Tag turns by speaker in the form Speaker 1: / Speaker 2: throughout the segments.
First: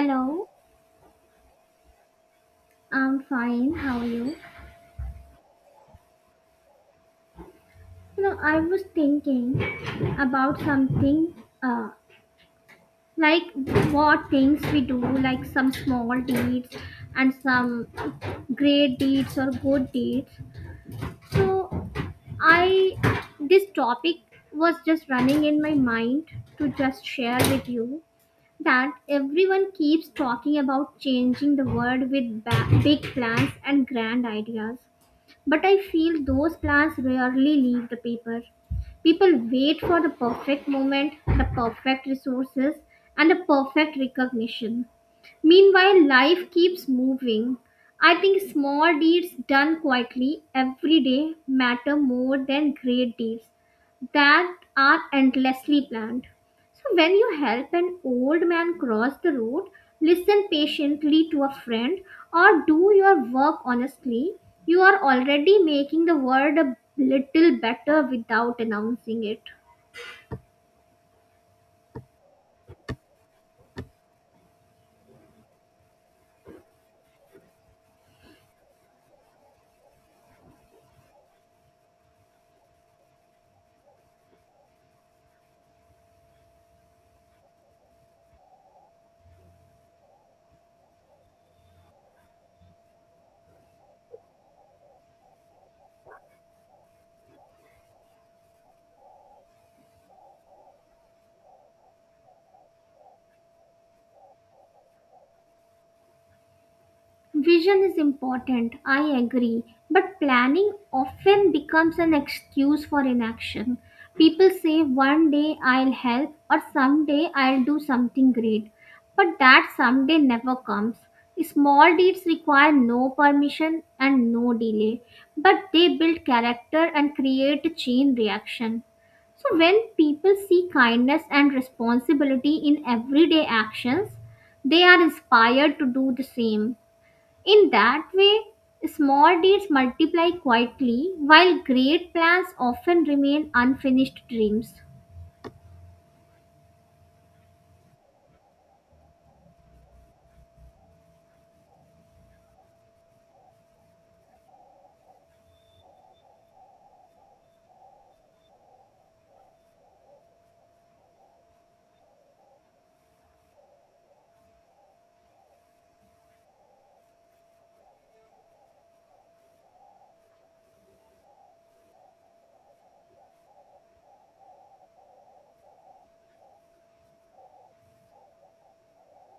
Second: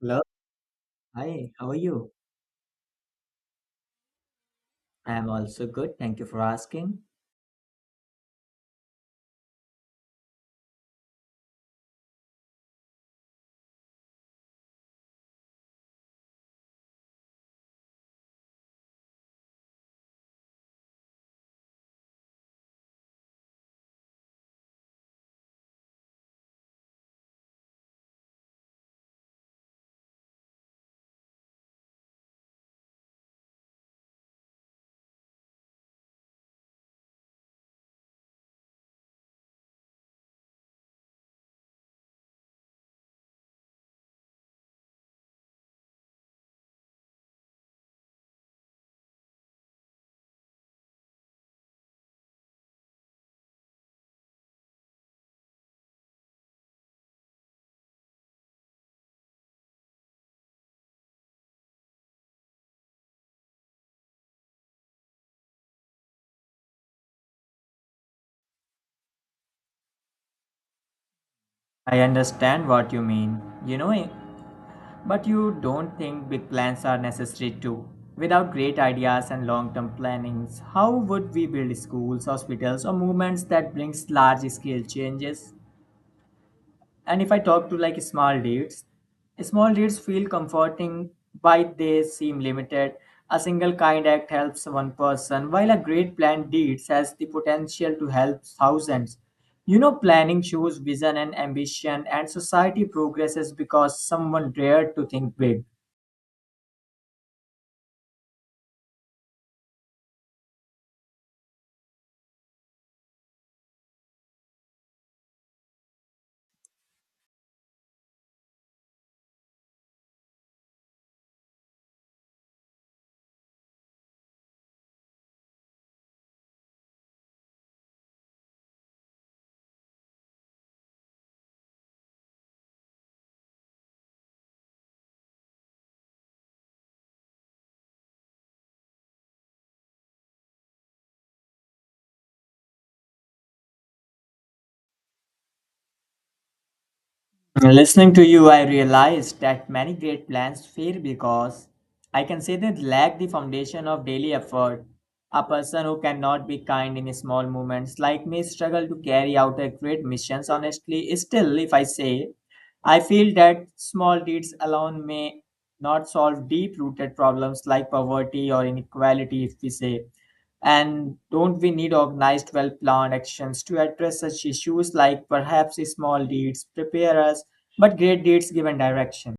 Speaker 1: Hello. Hi, how are you?
Speaker 2: I'm fine. How are you?
Speaker 1: I am also good. Thank you for asking.
Speaker 2: You know, I was thinking about something, uh, like what things we do, like some small deeds and some great deeds or good deeds. So, I, this topic was just running in my mind to just share with you that everyone keeps talking about changing the world with big plans and grand ideas. But I feel those plans rarely leave the paper. People wait for the perfect moment, the perfect resources, and the perfect recognition. Meanwhile, life keeps moving. I think small deeds done quietly every day matter more than great deeds that are endlessly planned. So, when you help an old man cross the road, listen patiently to a friend, or do your work honestly, you are already making the world a little better without announcing it.
Speaker 1: I understand what you mean, you know, eh, but you don't think big plans are necessary too. Without great ideas and long-term plannings, how would we build schools, hospitals, or movements that brings large-scale changes? And if I talk to, like, small deeds, small deeds feel comforting, but they seem limited. A single kind act helps one person, while a great planned deeds has the potential to help thousands. You know, planning shows vision and ambition, and society progresses because someone dared to think big.
Speaker 2: Vision is important, I agree, but planning often becomes an excuse for inaction. People say one day I'll help or someday I'll do something great, but that someday never comes. Small deeds require no permission and no delay, but they build character and create a chain reaction. So, when people see kindness and responsibility in everyday actions, they are inspired to do the same. In that way, small deeds multiply quietly, while great plans often remain unfinished dreams.
Speaker 1: Listening to you, I realized that many great plans fail because I can say they lack the foundation of daily effort. A person who cannot be kind in small moments like me struggle to carry out a great missions honestly. Still, if I say, I feel that small deeds alone may not solve deep-rooted problems like poverty or inequality, if we say. And don't we need organized, well planned actions to address such issues like perhaps small deeds prepare us but great deeds give and direction.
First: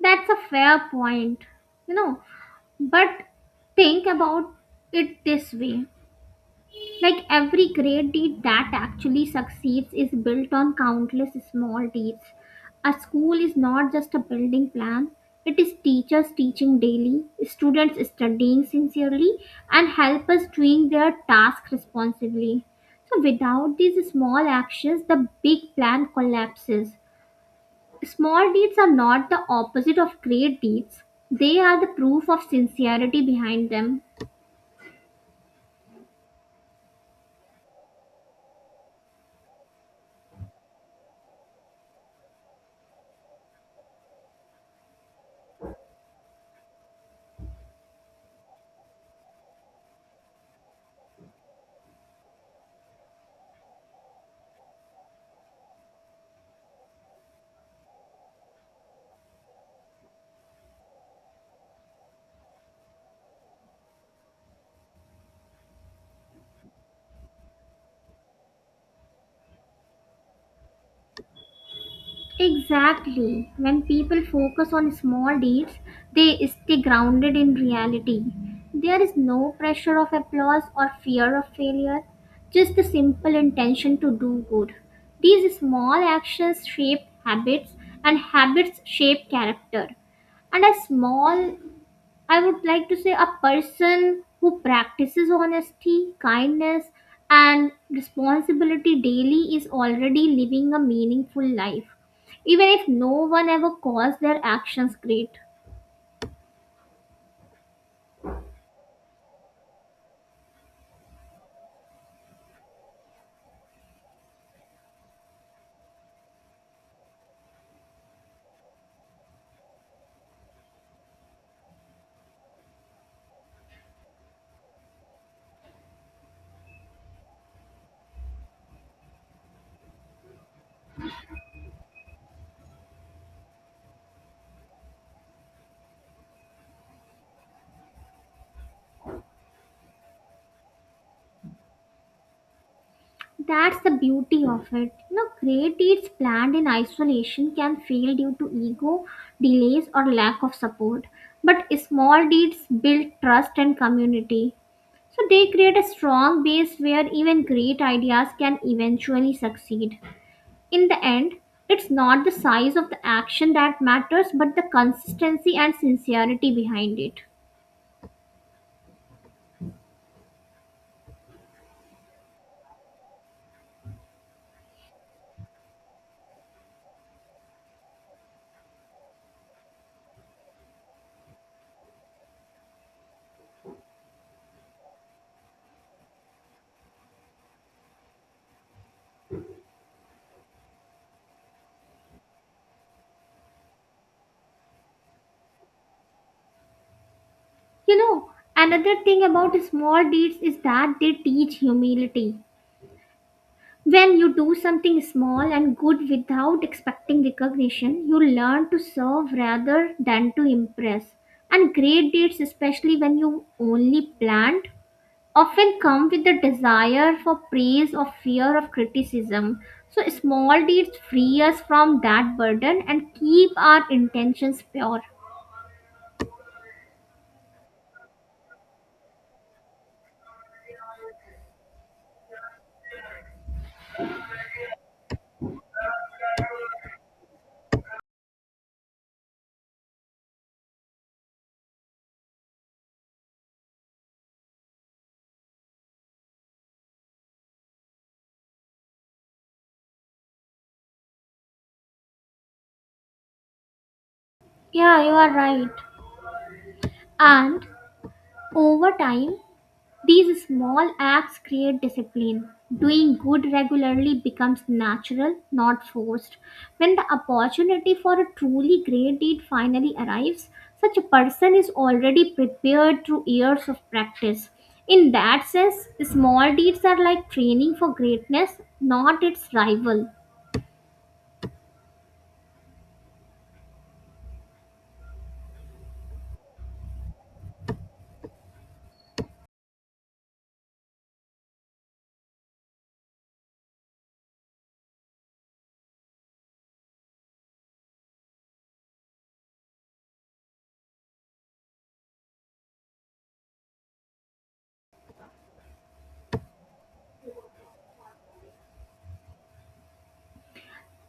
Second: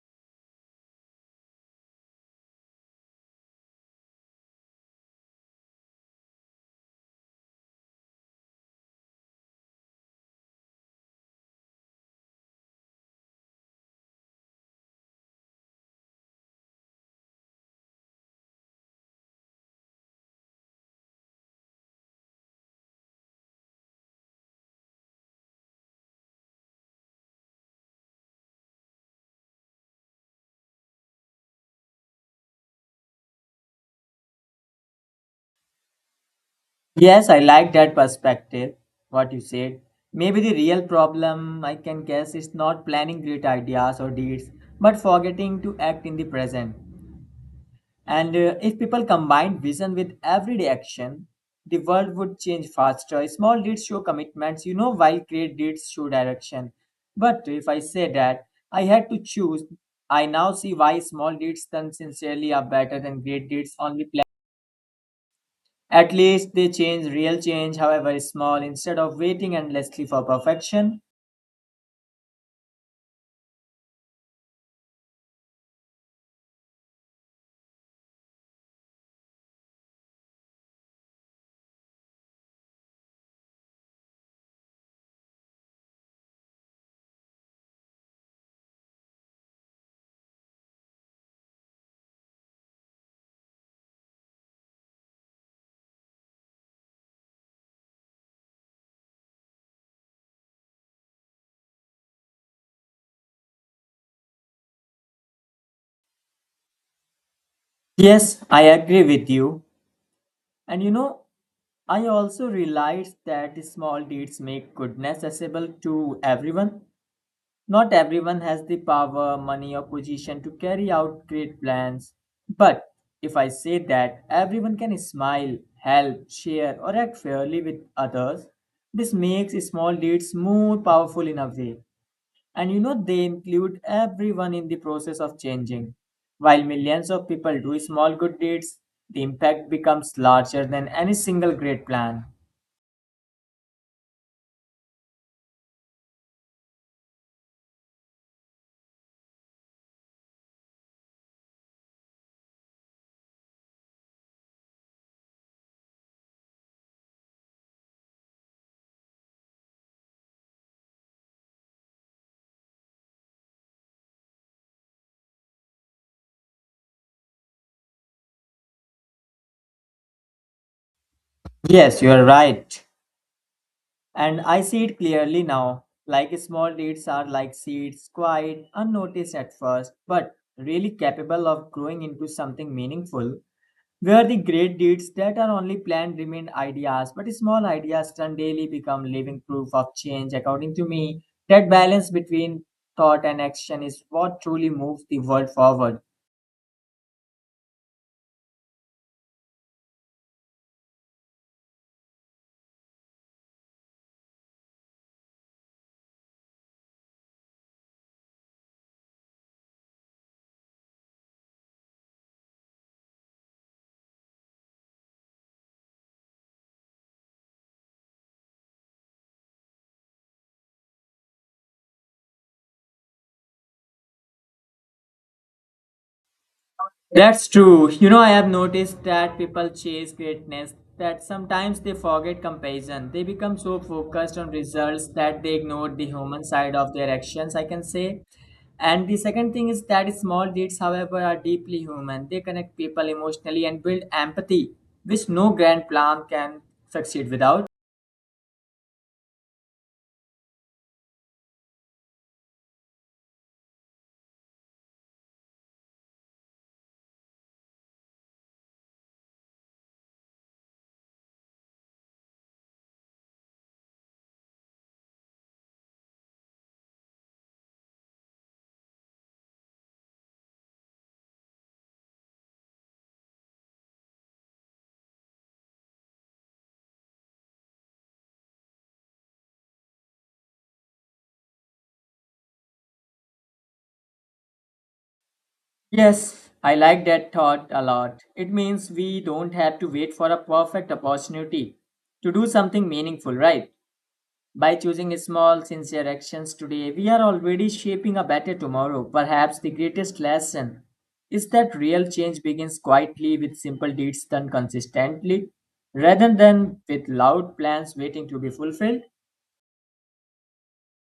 Speaker 2: That's a fair point, you know. But think about it this way. Like, every great deed that actually succeeds is built on countless small deeds. A school is not just a building plan, it is teachers teaching daily, students studying sincerely, and helpers doing their task responsibly. So, without these small actions, the big plan collapses. Small deeds are not the opposite of great deeds, they are the proof of sincerity behind them.
Speaker 1: Yes, I like that perspective, what you said. Maybe the real problem, I can guess, is not planning great ideas or deeds, but forgetting to act in the present. And if people combine vision with everyday action, the world would change faster. Small deeds show commitments, while great deeds show direction. But if I say that I had to choose, I now see why small deeds done sincerely are better than great deeds only planned. At least they change real change, however is small, instead of waiting endlessly for perfection.
Speaker 2: Exactly. When people focus on small deeds, they stay grounded in reality. There is no pressure of applause or fear of failure, just the simple intention to do good. These small actions shape habits, and habits shape character. And a small, I would like to say, a person who practices honesty, kindness, and responsibility daily is already living a meaningful life, even if no one ever calls their actions great.
Speaker 1: Yes, I agree with you. And you know, I also realized that the small deeds make goodness accessible to everyone. Not everyone has the power, money, or position to carry out great plans. But if I say that everyone can smile, help, share, or act fairly with others, this makes small deeds more powerful in a way. And you know, they include everyone in the process of changing. While millions of people do small good deeds, the impact becomes larger than any single great plan.
Speaker 2: That's the beauty of it. You know, great deeds planned in isolation can fail due to ego, delays, or lack of support. But small deeds build trust and community. So they create a strong base where even great ideas can eventually succeed. In the end, it's not the size of the action that matters, but the consistency and sincerity behind it.
Speaker 1: Yes, you are right. And I see it clearly now. Like small deeds are like seeds, quiet, unnoticed at first, but really capable of growing into something meaningful. Where the great deeds that are only planned remain ideas, but small ideas turn daily become living proof of change. According to me, that balance between thought and action is what truly moves the world forward.
Speaker 2: You know, another thing about small deeds is that they teach humility. When you do something small and good without expecting recognition, you learn to serve rather than to impress. And great deeds, especially when you only planned, often come with the desire for praise or fear of criticism. So, small deeds free us from that burden and keep our intentions pure.
Speaker 1: That's true. You know, I have noticed that people chase greatness, that sometimes they forget comparison. They become so focused on results that they ignore the human side of their actions, I can say. And the second thing is that small deeds, however, are deeply human. They connect people emotionally and build empathy, which no grand plan can succeed without.
Speaker 2: Yeah, you are right. And over time, these small acts create discipline. Doing good regularly becomes natural, not forced. When the opportunity for a truly great deed finally arrives, such a person is already prepared through years of practice. In that sense, small deeds are like training for greatness, not its rival.
Speaker 1: Yes, I like that thought a lot. It means we don't have to wait for a perfect opportunity to do something meaningful, right? By choosing small, sincere actions today, we are already shaping a better tomorrow. Perhaps the greatest lesson is that real change begins quietly with simple deeds done consistently rather than with loud plans waiting to be fulfilled.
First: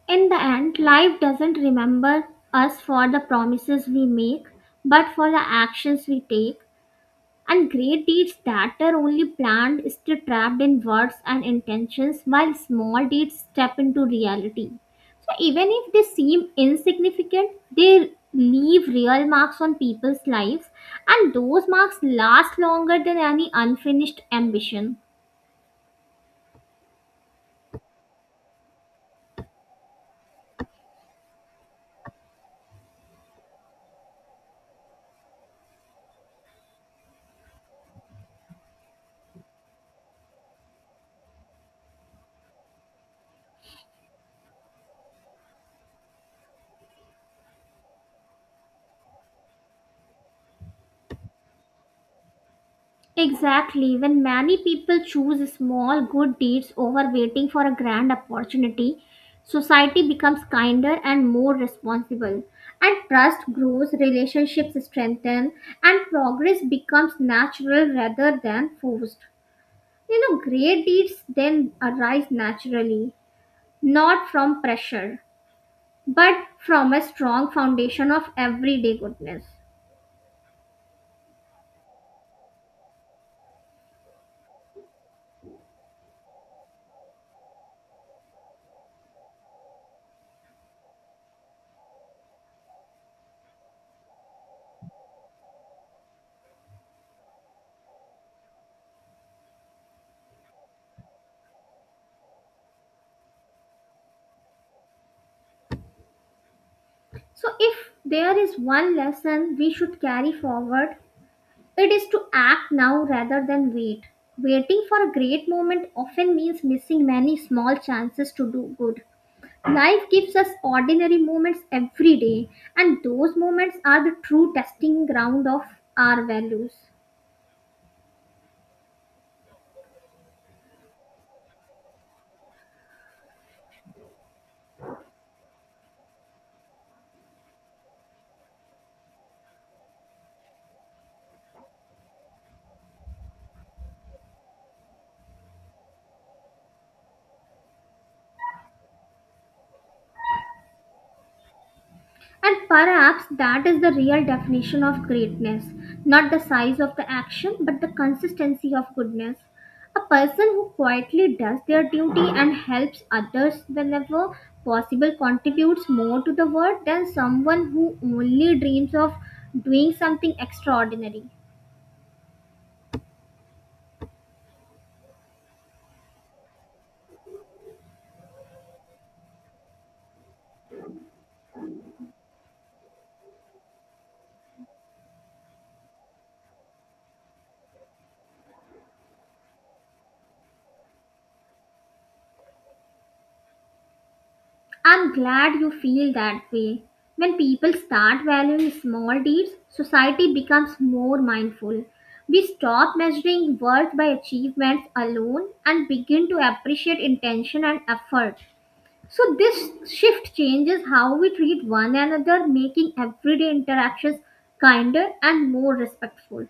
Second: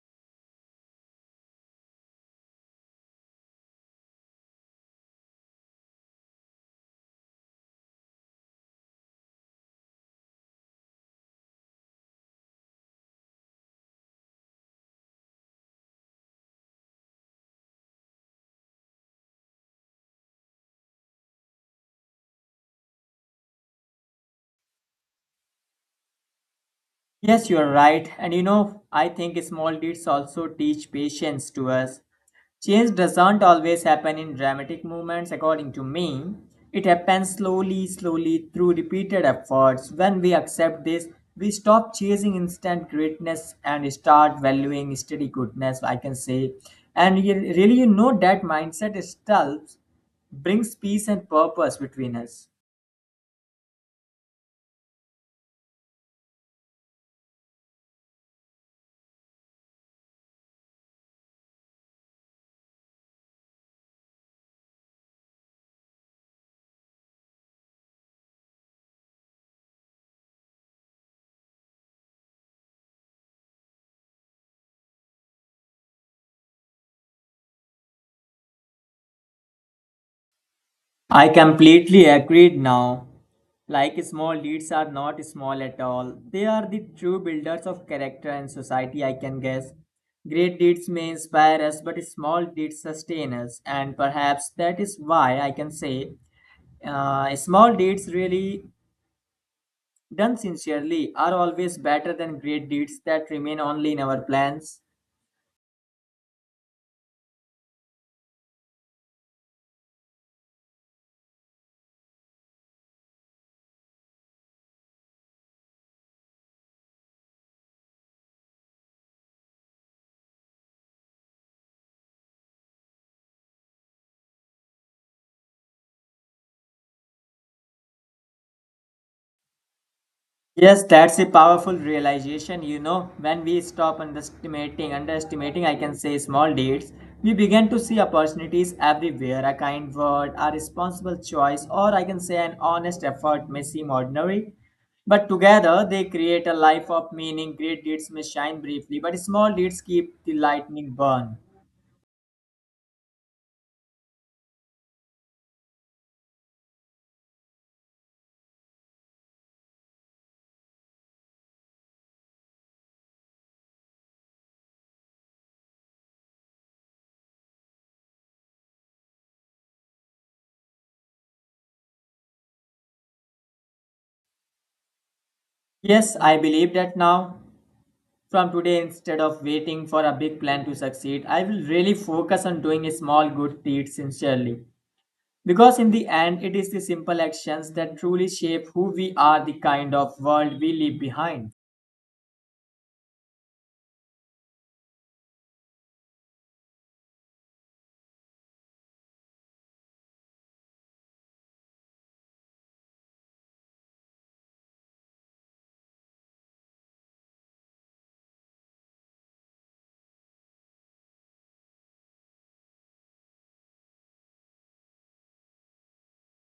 Speaker 2: In the end, life doesn't remember us for the promises we make, but for the actions we take. And great deeds that are only planned stay trapped in words and intentions, while small deeds step into reality. So even if they seem insignificant, they leave real marks on people's lives, and those marks last longer than any unfinished ambition.
Speaker 1: Yes, you are right. And you know, I think small deeds also teach patience to us. Change doesn't always happen in dramatic movements, according to me. It happens slowly, slowly through repeated efforts. When we accept this, we stop chasing instant greatness and start valuing steady goodness, I can say. And you, really, you know, that mindset itself brings peace and purpose between us.
Speaker 2: Exactly. When many people choose small good deeds over waiting for a grand opportunity, society becomes kinder and more responsible. And trust grows, relationships strengthen, and progress becomes natural rather than forced. You know, great deeds then arise naturally, not from pressure, but from a strong foundation of everyday goodness.
Speaker 1: I completely agreed now. Like small deeds are not small at all. They are the true builders of character and society, I can guess. Great deeds may inspire us, but small deeds sustain us, and perhaps that is why I can say small deeds, really done sincerely, are always better than great deeds that remain only in our plans.
Speaker 2: So, if there is one lesson we should carry forward, it is to act now rather than wait. Waiting for a great moment often means missing many small chances to do good. Life gives us ordinary moments every day, and those moments are the true testing ground of our values.
Speaker 1: Yes, that's a powerful realization. You know, when we stop underestimating, I can say small deeds, we begin to see opportunities everywhere. A kind word, a responsible choice, or I can say an honest effort may seem ordinary, but together they create a life of meaning. Great deeds may shine briefly, but small deeds keep the lightning burn.
Speaker 2: And perhaps that is the real definition of greatness, not the size of the action, but the consistency of goodness. A person who quietly does their duty and helps others whenever possible contributes more to the world than someone who only dreams of doing something extraordinary.
Speaker 1: Yes, I believe that now. From today, instead of waiting for a big plan to succeed, I will really focus on doing small good deeds sincerely. Because in the end, it is the simple actions that truly shape who we are, the kind of world we leave behind.
Speaker 2: I'm glad you feel that way. When people start valuing small deeds, society becomes more mindful. We stop measuring worth by achievements alone and begin to appreciate intention and effort. So, this shift changes how we treat one another, making everyday interactions kinder and more respectful.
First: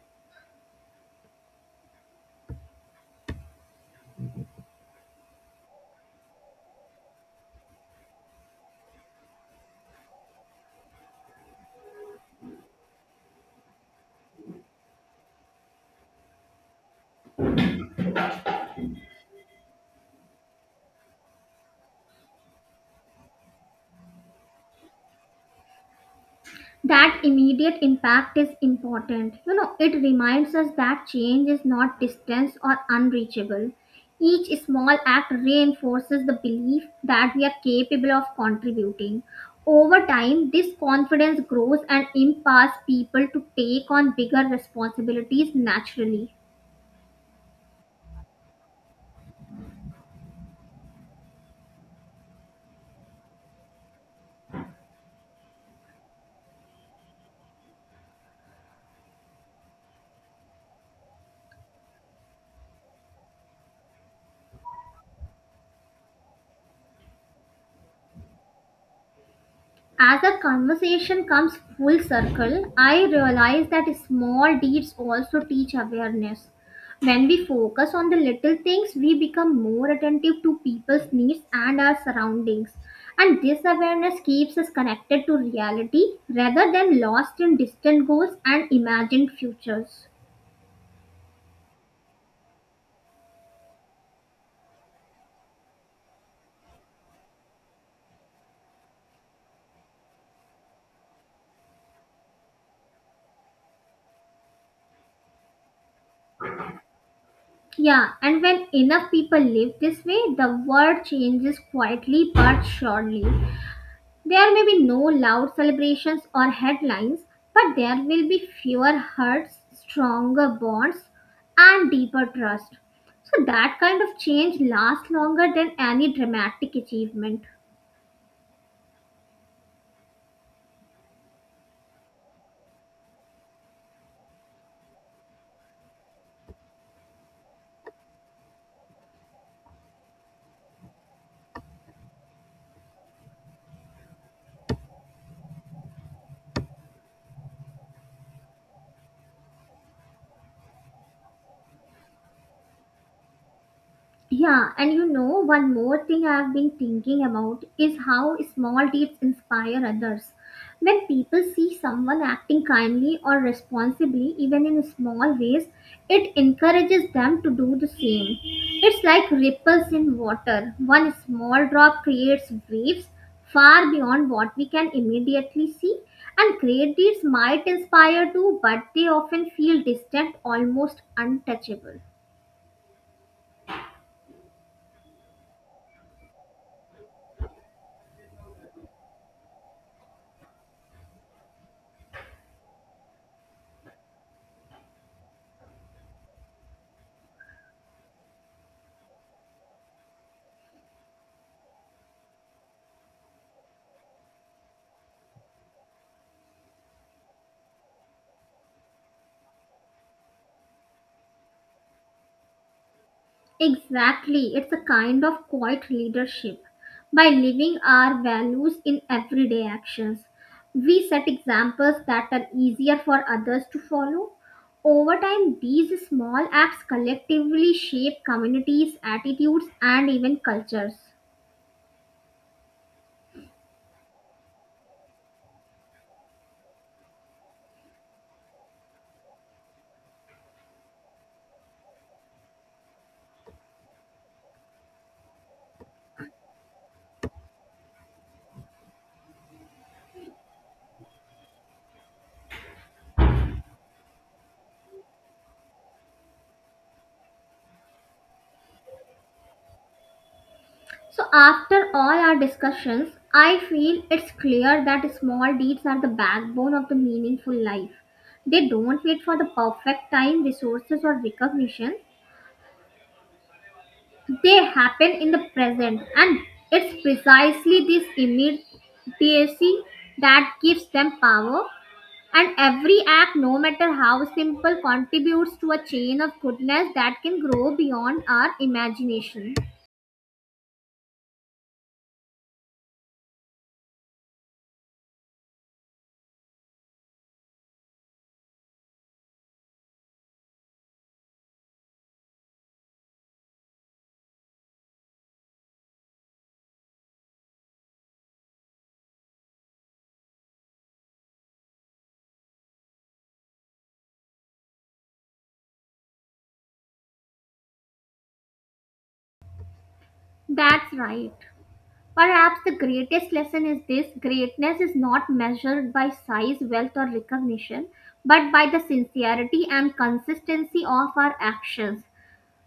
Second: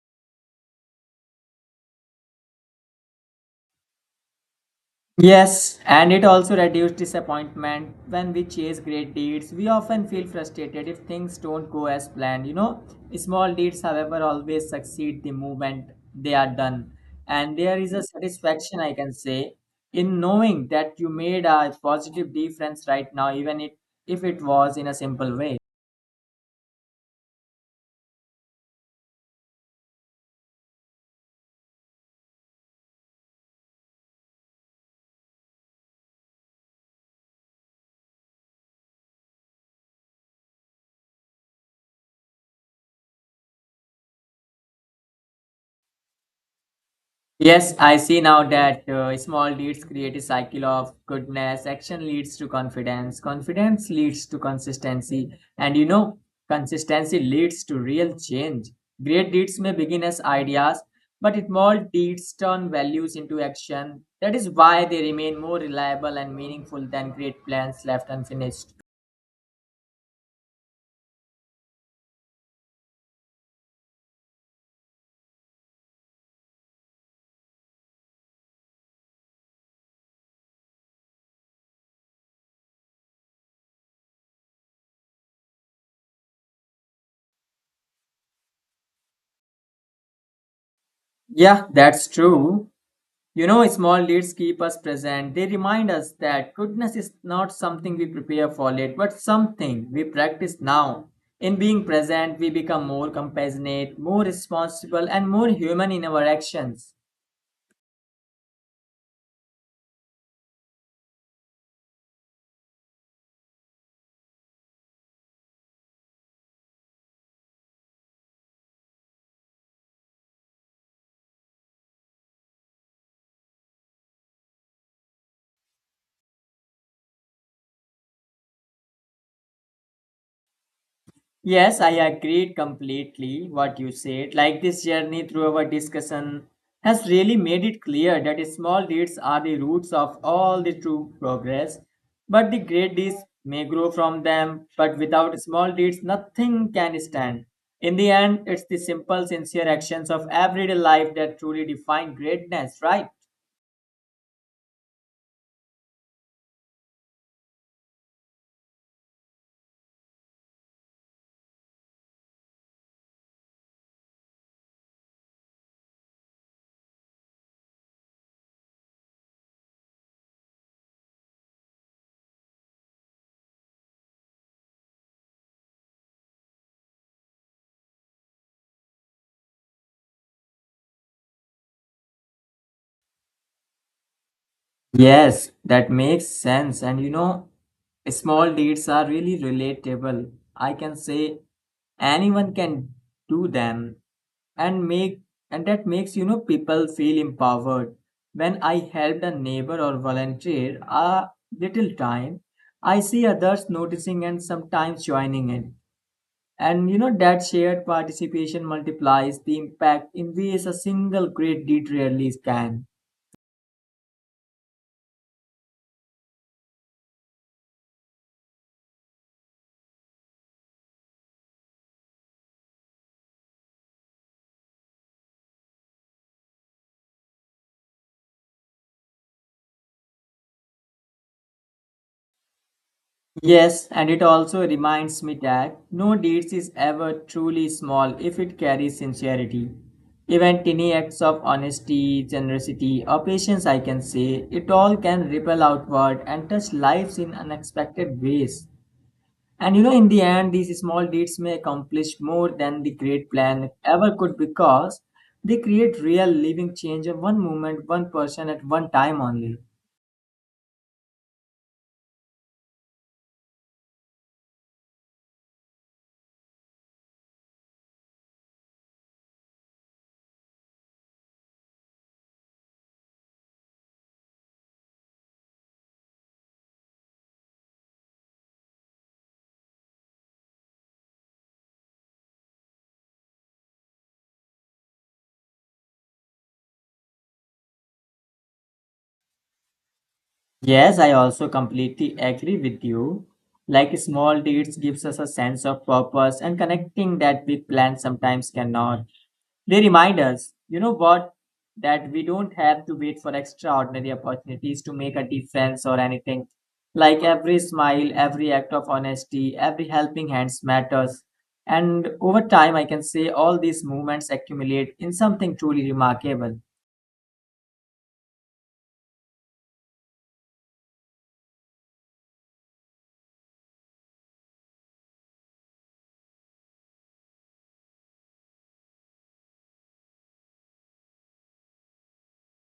Speaker 1: Yes, and it also reduces disappointment. When we chase great deeds, we often feel frustrated if things don't go as planned. You know, small deeds, however, always succeed the moment they are done. And there is a satisfaction, I can say, in knowing that you made a positive difference right now, if it was in a simple way.
Speaker 2: That immediate impact is important. You know, it reminds us that change is not distant or unreachable. Each small act reinforces the belief that we are capable of contributing. Over time, this confidence grows and empowers people to take on bigger responsibilities naturally.
Speaker 1: Yes, I see now that small deeds create a cycle of goodness. Action leads to confidence. Confidence leads to consistency. And you know, consistency leads to real change. Great deeds may begin as ideas, but small deeds turn values into action. That is why they remain more reliable and meaningful than great plans left unfinished.
Speaker 2: As the conversation comes full circle, I realize that small deeds also teach awareness. When we focus on the little things, we become more attentive to people's needs and our surroundings. And this awareness keeps us connected to reality rather than lost in distant goals and imagined futures.
Speaker 1: Yeah, that's true. You know, small leads keep us present. They remind us that goodness is not something we prepare for late, but something we practice now. In being present, we become more compassionate, more responsible, and more human in our actions.
Speaker 2: Yeah, and when enough people live this way, the world changes quietly but surely. There may be no loud celebrations or headlines, but there will be fewer hurts, stronger bonds, and deeper trust. So, that kind of change lasts longer than any dramatic achievement.
Speaker 1: Yes, I agreed completely what you said. Like this journey through our discussion has really made it clear that small deeds are the roots of all the true progress. But the great deeds may grow from them, but without small deeds, nothing can stand. In the end, it's the simple, sincere actions of everyday life that truly define greatness, right?
Speaker 2: Yeah, and you know, one more thing I've been thinking about is how small deeds inspire others. When people see someone acting kindly or responsibly, even in small ways, it encourages them to do the same. It's like ripples in water. One small drop creates waves far beyond what we can immediately see. And great deeds might inspire too, but they often feel distant, almost untouchable.
Speaker 1: Yes, that makes sense. And you know, small deeds are really relatable. I can say anyone can do them and make and that makes people feel empowered. When I help a neighbor or volunteer a little time, I see others noticing and sometimes joining in. And you know that shared participation multiplies the impact in ways a single great deed rarely can.
Speaker 2: Exactly, it's a kind of quiet leadership. By living our values in everyday actions, we set examples that are easier for others to follow. Over time, these small acts collectively shape communities, attitudes, and even cultures.
Speaker 1: Yes, and it also reminds me that no deeds is ever truly small if it carries sincerity. Even tiny acts of honesty, generosity, or patience, I can say, it all can ripple outward and touch lives in unexpected ways. And you know, in the end, these small deeds may accomplish more than the great plan ever could because they create real living change of one moment, one person at one time only.
Speaker 2: So, after all our discussions, I feel it's clear that small deeds are the backbone of the meaningful life. They don't wait for the perfect time, resources, or recognition. They happen in the present, and it's precisely this immediacy that gives them power. And every act, no matter how simple, contributes to a chain of goodness that can grow beyond our imagination.
Speaker 1: Yes, I also completely agree with you. Like small deeds gives us a sense of purpose and connecting that big plan sometimes cannot. They remind us, you know what, that we don't have to wait for extraordinary opportunities to make a difference or anything. Like every smile, every act of honesty, every helping hands matters. And over time, I can say all these movements accumulate in something truly remarkable.
Speaker 2: That's right. Perhaps the greatest lesson is this: greatness is not measured by size, wealth, or recognition, but by the sincerity and consistency of our actions.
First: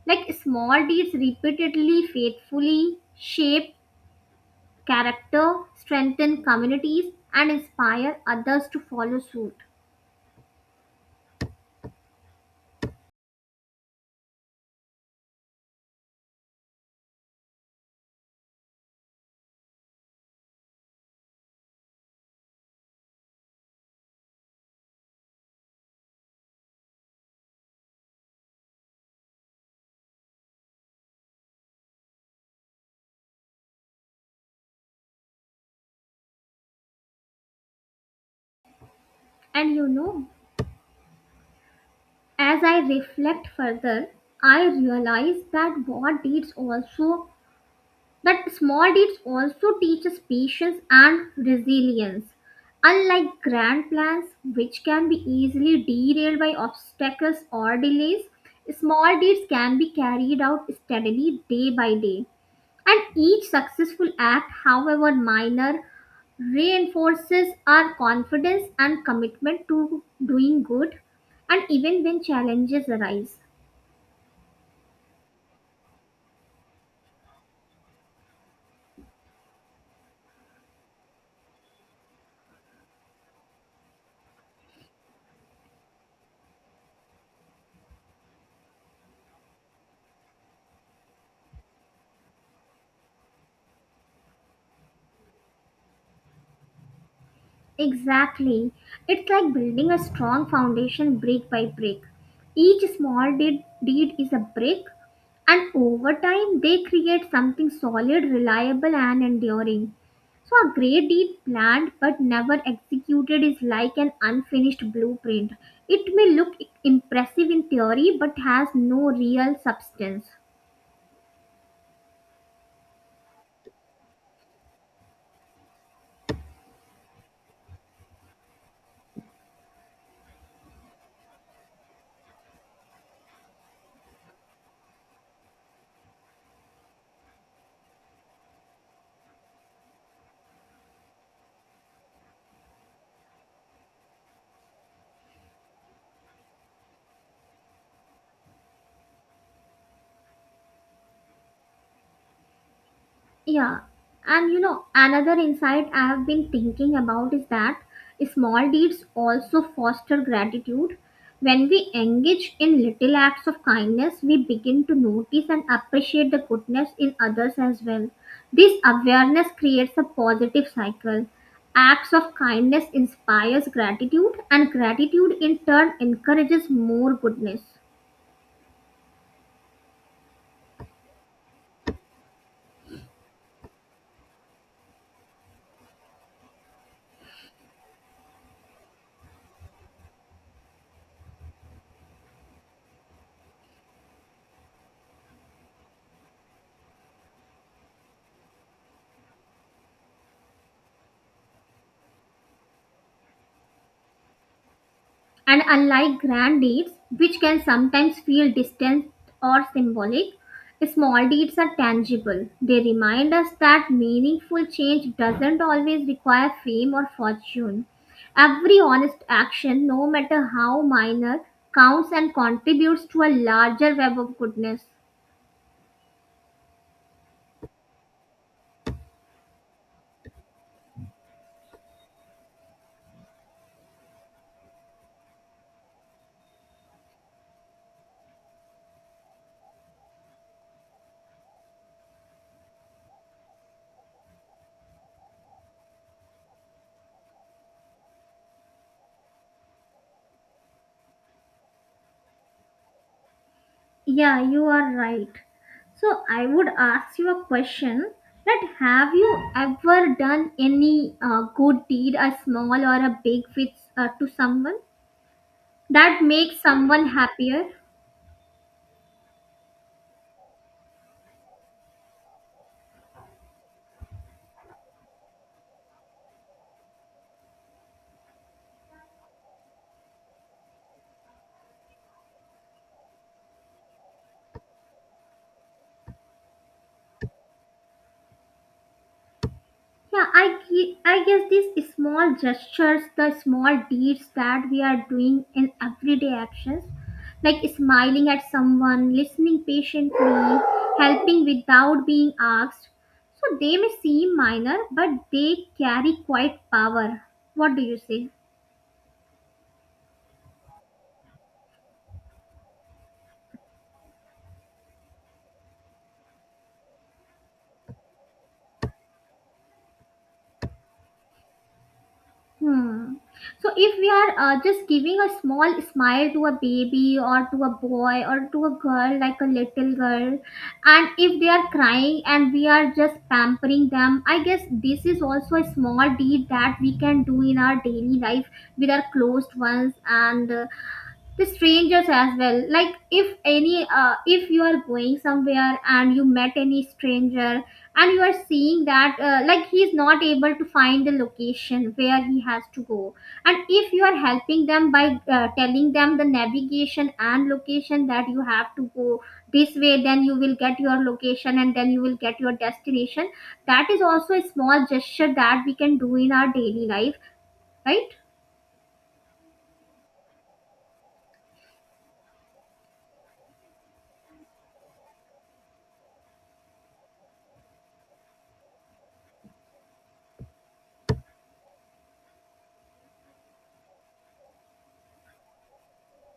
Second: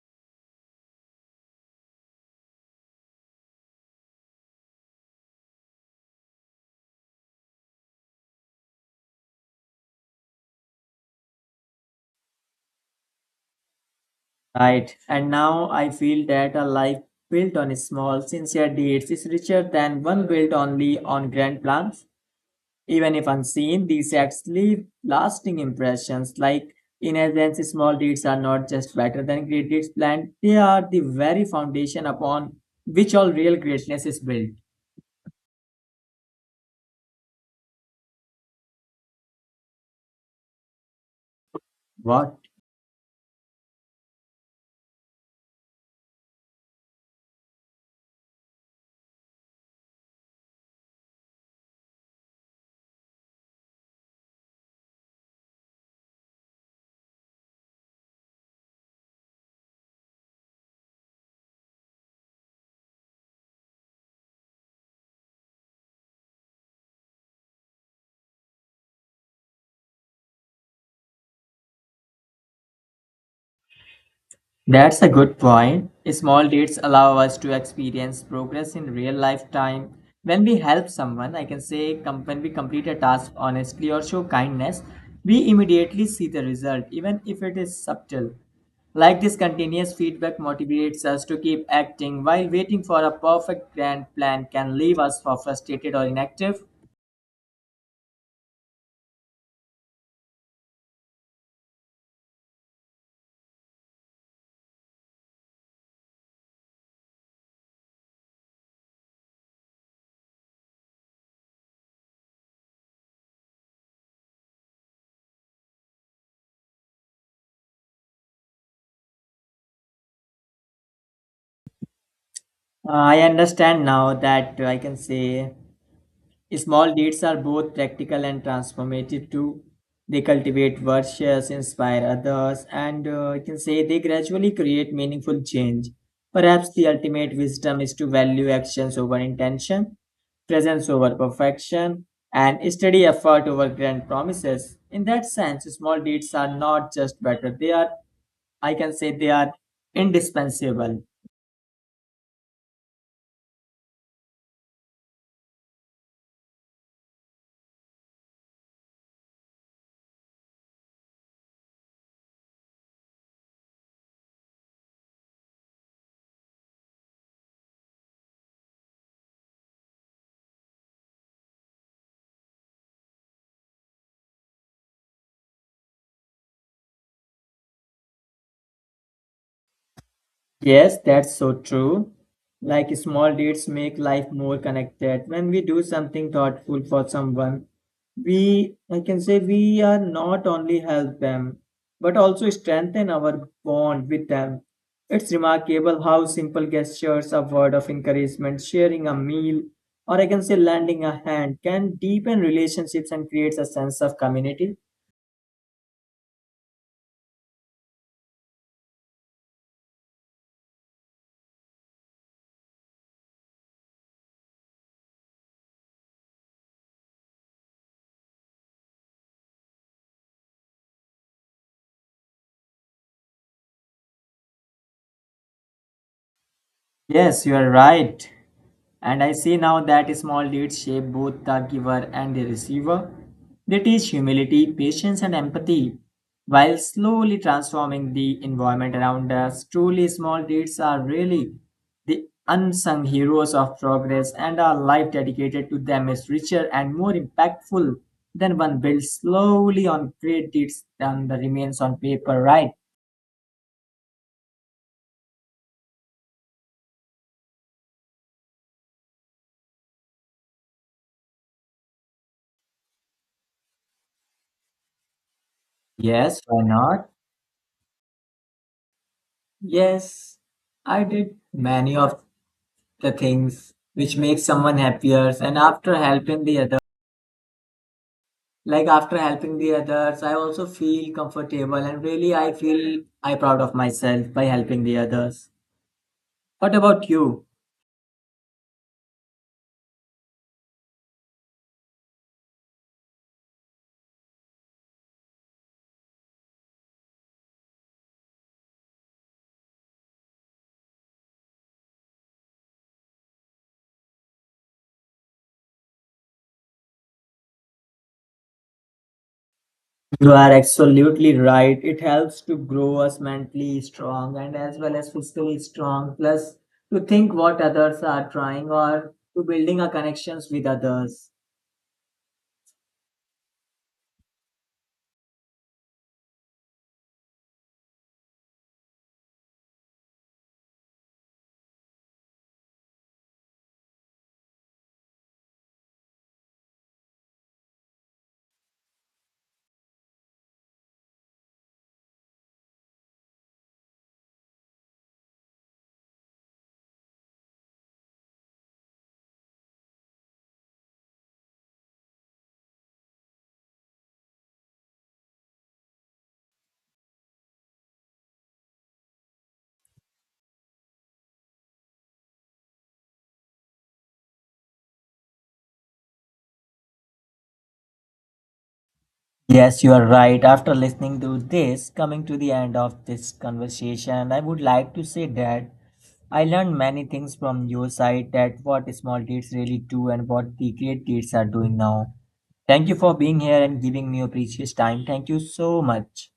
Speaker 2: Like small deeds repeatedly, faithfully shape character, strengthen communities, and inspire others to follow suit.
Speaker 1: Right. And now I feel that a life built on small, sincere deeds is richer than one built only on grand plans. Even if unseen, these acts leave lasting impressions. Like, in essence, small deeds are not just better than great deeds planned, they are the very foundation upon which all real greatness is built.
Speaker 2: And you know,
Speaker 1: What?
Speaker 2: as I reflect further, I realize that what deeds also, but small deeds also teach us patience and resilience. Unlike grand plans, which can be easily derailed by obstacles or delays, small deeds can be carried out steadily day by day. And each successful act, however minor, reinforces our confidence and commitment to doing good, and even when challenges arise.
Speaker 1: That's a good point. Small dates allow us to experience progress in real life time. When we help someone, I can say when we complete a task honestly or show kindness, we immediately see the result, even if it is subtle. Like this continuous feedback motivates us to keep acting while waiting for a perfect grand plan can leave us for frustrated or inactive.
Speaker 2: Exactly. It's like building a strong foundation brick by brick. Each small deed is a brick, and over time, they create something solid, reliable, and enduring. So, a great deed planned but never executed is like an unfinished blueprint. It may look impressive in theory but has no real substance.
Speaker 1: I understand now that I can say small deeds are both practical and transformative too. They cultivate virtues, inspire others, and you can say they gradually create meaningful change. Perhaps the ultimate wisdom is to value actions over intention, presence over perfection, and steady effort over grand promises. In that sense, small deeds are not just better, they are, I can say, they are indispensable.
Speaker 2: Yeah, and you know, another insight I have been thinking about is that small deeds also foster gratitude. When we engage in little acts of kindness, we begin to notice and appreciate the goodness in others as well. This awareness creates a positive cycle. Acts of kindness inspires gratitude, and gratitude in turn encourages more goodness.
Speaker 1: Yes, that's so true. Like small deeds make life more connected. When we do something thoughtful for someone, we I can say we are not only help them, but also strengthen our bond with them. It's remarkable how simple gestures, a word of encouragement, sharing a meal, or I can say lending a hand can deepen relationships and creates a sense of community.
Speaker 2: And unlike grand deeds, which can sometimes feel distant or symbolic, small deeds are tangible. They remind us that meaningful change doesn't always require fame or fortune. Every honest action, no matter how minor, counts and contributes to a larger web of goodness.
Speaker 1: Yes, you are right. And I see now that small deeds shape both the giver and the receiver. They teach humility, patience, and empathy, while slowly transforming the environment around us. Truly, small deeds are really the unsung heroes of progress, and our life dedicated to them is richer and more impactful than one built slowly on great deeds than the remains on paper, right?
Speaker 2: Yeah, you are right. So I would ask you a question, that have you ever done any good deed, a small or a big, with, to someone that
Speaker 1: Yes,
Speaker 2: makes
Speaker 1: why
Speaker 2: someone
Speaker 1: not?
Speaker 2: happier?
Speaker 1: Yes, I did many of the things which makes someone happier and after helping the others I also feel comfortable and really I feel I proud of myself by helping the others. What about you?
Speaker 2: Yeah, I, I guess these small gestures, the small deeds that we are doing in everyday actions, like smiling at someone, listening patiently, helping without being asked. So they may seem minor, but they carry quite power. What do you say?
Speaker 1: You are absolutely right, it helps to grow us mentally strong and as well as physically strong plus to think what others are trying or to building our connections with others.
Speaker 2: Hmm. So if we are just giving a small smile to a baby or to a boy or to a girl, like a little girl, and if they are crying and we are just pampering them, I guess this is also a small deed that we can do in our daily life with our closed ones and, with strangers as well, like if any, if you are going somewhere and you met any stranger and you are seeing that, like he is not able to find the location where he has to go, and if you are helping them by telling them the navigation and location that you have to go this way, then you will get your location and then you will get your destination. That is also a small gesture that we can do in our daily life, right?
Speaker 1: Yes, you are right. After listening to this, coming to the end of this conversation, I would like to say that I learned many things from your side that what small kids really do and what the great kids are doing now. Thank you for being here and giving me your precious time. Thank you so much.